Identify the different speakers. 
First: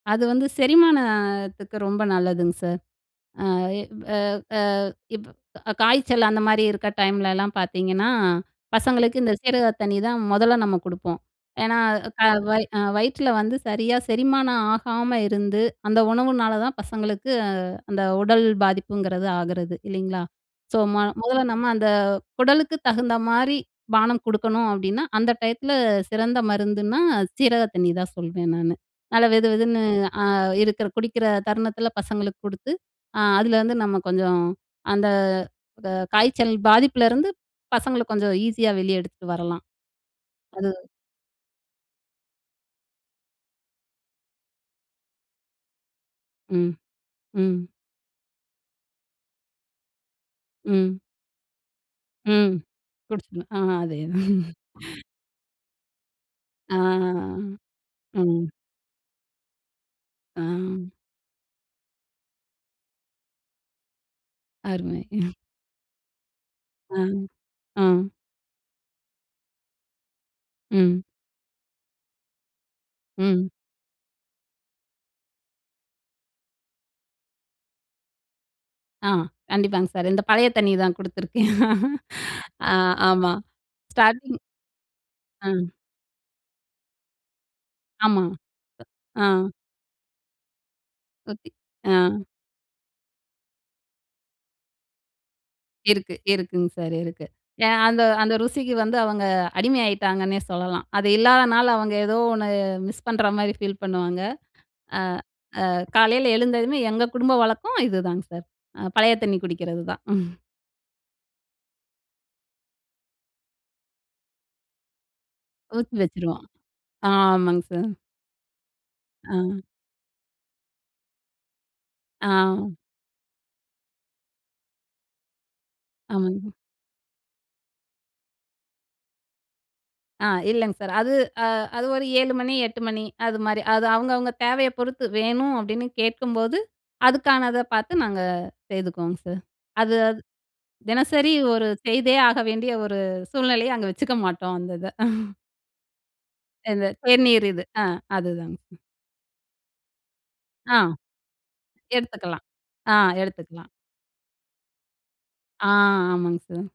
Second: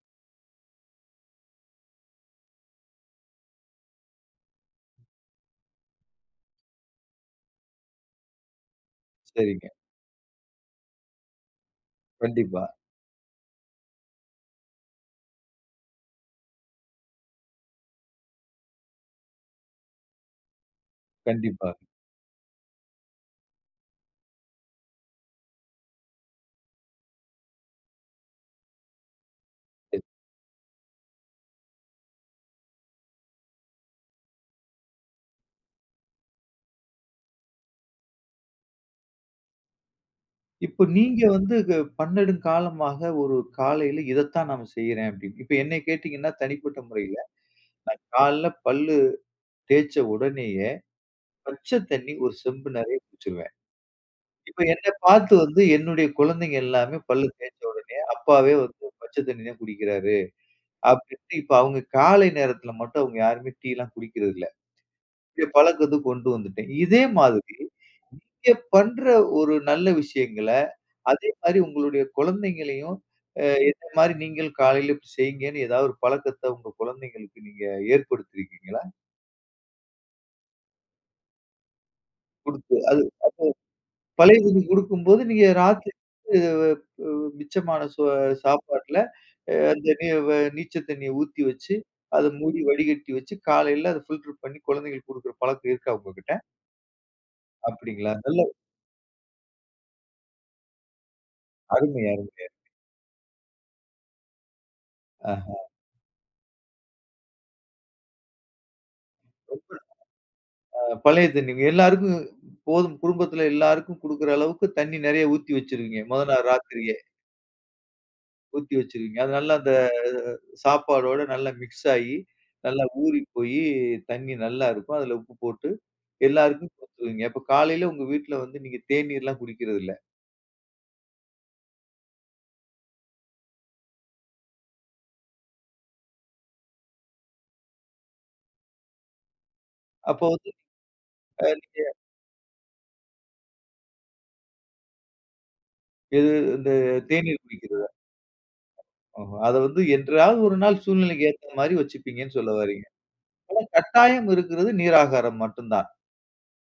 Speaker 1: அது வந்து, செரிமானத்துக்கு ரொம்ப நல்லதுங்க சார். அ இப் அ அ இப் காய்ச்சல் அந்த மாரி இருக்க டைம்லலாம் பார்த்தீங்கன்னா, பசங்களுக்கு இந்த சீரக
Speaker 2: சரிங்க.
Speaker 1: தண்ணி தான் மொதல்ல நம்ம குடுப்போம். ஏன்னா க
Speaker 2: கண்டிப்பா.
Speaker 1: வயி அ வயிற்றில வந்து சரியா செரிமானம் ஆகாம இருந்து, அந்த உணவுனால தான் பசங்களுக்கு, அந்த உடல் பாதிப்புங்கிறது ஆகிறது, இல்லைங்களா? ஸோ ம மொதல்ல நம்ம
Speaker 2: கண்டிப்பா.
Speaker 1: அந்த, குடலுக்கு தகுந்த மாரி பானம் குடுக்கணும். அப்படீன்னா அந்த டயத்தில சிறந்த மருந்துன்னா சீரக தண்ணி தான் சொல்வேன் நானு! நல்லா வெதுவெதுன்னு
Speaker 2: [unintelligible]
Speaker 1: அ இருக்கிற குடிக்கிற தருணத்தில பசங்களுக்கு குடுத்து. அ அதுலருந்து நம்ம கொஞ்சம், அந்த, வ காய்ச்சல் பாதிப்புலருந்து பசங்கள கொஞ்சம் ஈஸியா வெளிய எடுத்துட்டு வரலாம். அது
Speaker 2: இப்ப நீங்க வந்து கு "பன்னெடுங்காலமாக ஒரு காலையில இத தான் நான் செய்றேன்." அப்படீன்னு. இப்ப என்னைய கேட்டீங்கன்னா
Speaker 1: ம்.
Speaker 2: தனிப்பட்ட முறையில,
Speaker 1: ம்.
Speaker 2: நா காலையில பல்லு தேய்ச்ச உடனேயே,
Speaker 1: ம்.
Speaker 2: பச்ச தண்ணி 1
Speaker 1: ம்.
Speaker 2: செம்பு நெறைய
Speaker 1: குடிச்சுக்கணும்.
Speaker 2: குடிச்சுருவேன்.
Speaker 1: அ அதேதான்.
Speaker 2: இப்ப என்னப் பார்த்து வந்து என்னுடைய குழந்தைங்க
Speaker 1: ஆ.
Speaker 2: எல்லாமே பல்லு தேய்ச்ச உடனே,
Speaker 1: ம்.
Speaker 2: "அப்பாவே வந்து பச்ச தண்ணி தான் குடிக்கிறாரு."
Speaker 1: ஆ.
Speaker 2: அப்படீன்ட்டு இப்ப அவங்க காலை நேரத்தில மட்டும் அவங்க யாருமே டீ எல்லாம் குடிக்கிறதில்ல.
Speaker 1: அருமை.
Speaker 2: என் பழக்கத்த கொண்டு வந்துட்டேன்.
Speaker 1: அ.
Speaker 2: இதே மாதிரி,
Speaker 1: அம்
Speaker 2: நீங்க பண்ற ஒரு நல்ல விஷயங்கள,
Speaker 1: ம்.
Speaker 2: அதே மாரி உங்களுடைய குழந்தைங்களையும், அ
Speaker 1: ம்.
Speaker 2: இந்த மாரி நீங்களும் காலையில இப்படி செய்ங்கன்னு ஏதாவது ஒரு பழக்கத்த உங்க குழந்தைங்களுக்கு நீங்க ஏற்படுத்திருக்கீங்களா?
Speaker 1: அ, கண்டிப்பாங்க சார். இந்த பழைய தண்ணிய தான் குடுத்துருக்கேன். அ
Speaker 2: குடுத்து அது
Speaker 1: ஆமா.
Speaker 2: அப்போ பழைய
Speaker 1: ஸ்டார்ட்டிங்
Speaker 2: தண்ணி குடுக்கும்போது நீங்க
Speaker 1: அ.
Speaker 2: ராத்திரி வந்து வ உ மிச்சமான சோ
Speaker 1: ஆமா.
Speaker 2: சாப்பாட்டில
Speaker 1: அ.
Speaker 2: அந்த நீ வ நீச்ச தண்ணிய ஊத்தி
Speaker 1: ஓகே.
Speaker 2: வச்சு,
Speaker 1: அ.
Speaker 2: அத மூடி வடிகட்டி வச்சு, காலையில அத ஃபில்டர் பண்ணி, குழந்தைகளுக்கு குடுக்கிற பழக்கம் இருக்கா
Speaker 1: இருக்கு,
Speaker 2: உங்ககிட்ட?
Speaker 1: இருக்குங்க சார், இருக்கு. ஏன் அந்த
Speaker 2: அப்படிங்களா!
Speaker 1: அந்த
Speaker 2: நல்ல
Speaker 1: ருசிக்கு வந்து அவங்க அடிமை ஆயிட்டாங்கன்னே சொல்லலாம். அது இல்லாத நாள் அவங்க
Speaker 2: அருமை. அருமையா
Speaker 1: ஏதோ
Speaker 2: இருக்கு.
Speaker 1: ஒண்ணு மிஸ் பண்ற மாரி ஃபீல் பண்ணுவாங்க. அ
Speaker 2: ஆஹா.
Speaker 1: அ காலைல எழுந்ததுமே எங்க குடும்ப வழக்கம் இதுதாங்க சார். அ பழைய தண்ணி
Speaker 2: ரொம்ப
Speaker 1: குடிக்கிறது தான்.
Speaker 2: அ பழைய தண்ணி. எல்லாருக்கும் போதும், குடும்பத்துல எல்லாருக்கும் குடுக்கிற அளவுக்கு தண்ணி நெறைய ஊத்தி
Speaker 1: ஊத்தி
Speaker 2: வச்சுருவீங்க மொத
Speaker 1: வச்சுருவோம்.
Speaker 2: நாள் ராத்திரியே.
Speaker 1: ஆமாங்க சார்.
Speaker 2: ஊத்தி வச்சுருவீங்க. அது நல்ல
Speaker 1: அ.
Speaker 2: இந்த சாப்பாடோட நல்லா மிக்ஸ் ஆயி
Speaker 1: ஆ.
Speaker 2: நல்லா ஊறி போயி, தண்ணி நல்லா இருக்கும். அதுல உப்பு போட்டு
Speaker 1: ஆமங்
Speaker 2: எல்லாருக்கும் குடுத்துருவீங்க. அப்ப காலைல உங்க வீட்ல வந்து நீங்க தேநீர்ல்லாம் குடிக்கிறது இல்ல!
Speaker 1: அ, இல்லைங்க சார். அது அ அது ஒரு 7 மணி 8 மணி அது மாரி. அது அவங்க அவங்க தேவைய பொறுத்து. வேணும் அப்படீன்னு கேட்கும்போது அதுக்கானத பார்த்து நாங்க செய்துக்குவோங்க சார். அது
Speaker 2: அப்போ வந்து
Speaker 1: தினசரி
Speaker 2: அ,
Speaker 1: ஒரு
Speaker 2: நீங்க
Speaker 1: செய்தே ஆக வேண்டிய ஒரு சூழ்நிலைய, அங்க வச்சுக்க மாட்டோம் அந்த இத.
Speaker 2: எது? இந்த
Speaker 1: இந்த
Speaker 2: தேநீர்
Speaker 1: தேநீர் இது. அ
Speaker 2: குடிக்கிறதா?
Speaker 1: அதுதாங்க சார்.
Speaker 2: ஓஹோ, அத வந்து என்றாவது ஒரு
Speaker 1: அ.
Speaker 2: நாள் சூழ்நிலைக்கு ஏத்தா மாரி வச்சுப்பீங்கன்னு
Speaker 1: எடுத்துக்கலாம்.
Speaker 2: சொல்ல வர்றீங்க.
Speaker 1: ஆ,
Speaker 2: ஆனா
Speaker 1: எடுத்துக்கலாம்.
Speaker 2: கட்டாயம் இருக்கிறது நீராகாரம்
Speaker 1: ஆ!
Speaker 2: மட்டும் தான்.
Speaker 1: ஆமாங்க சார்.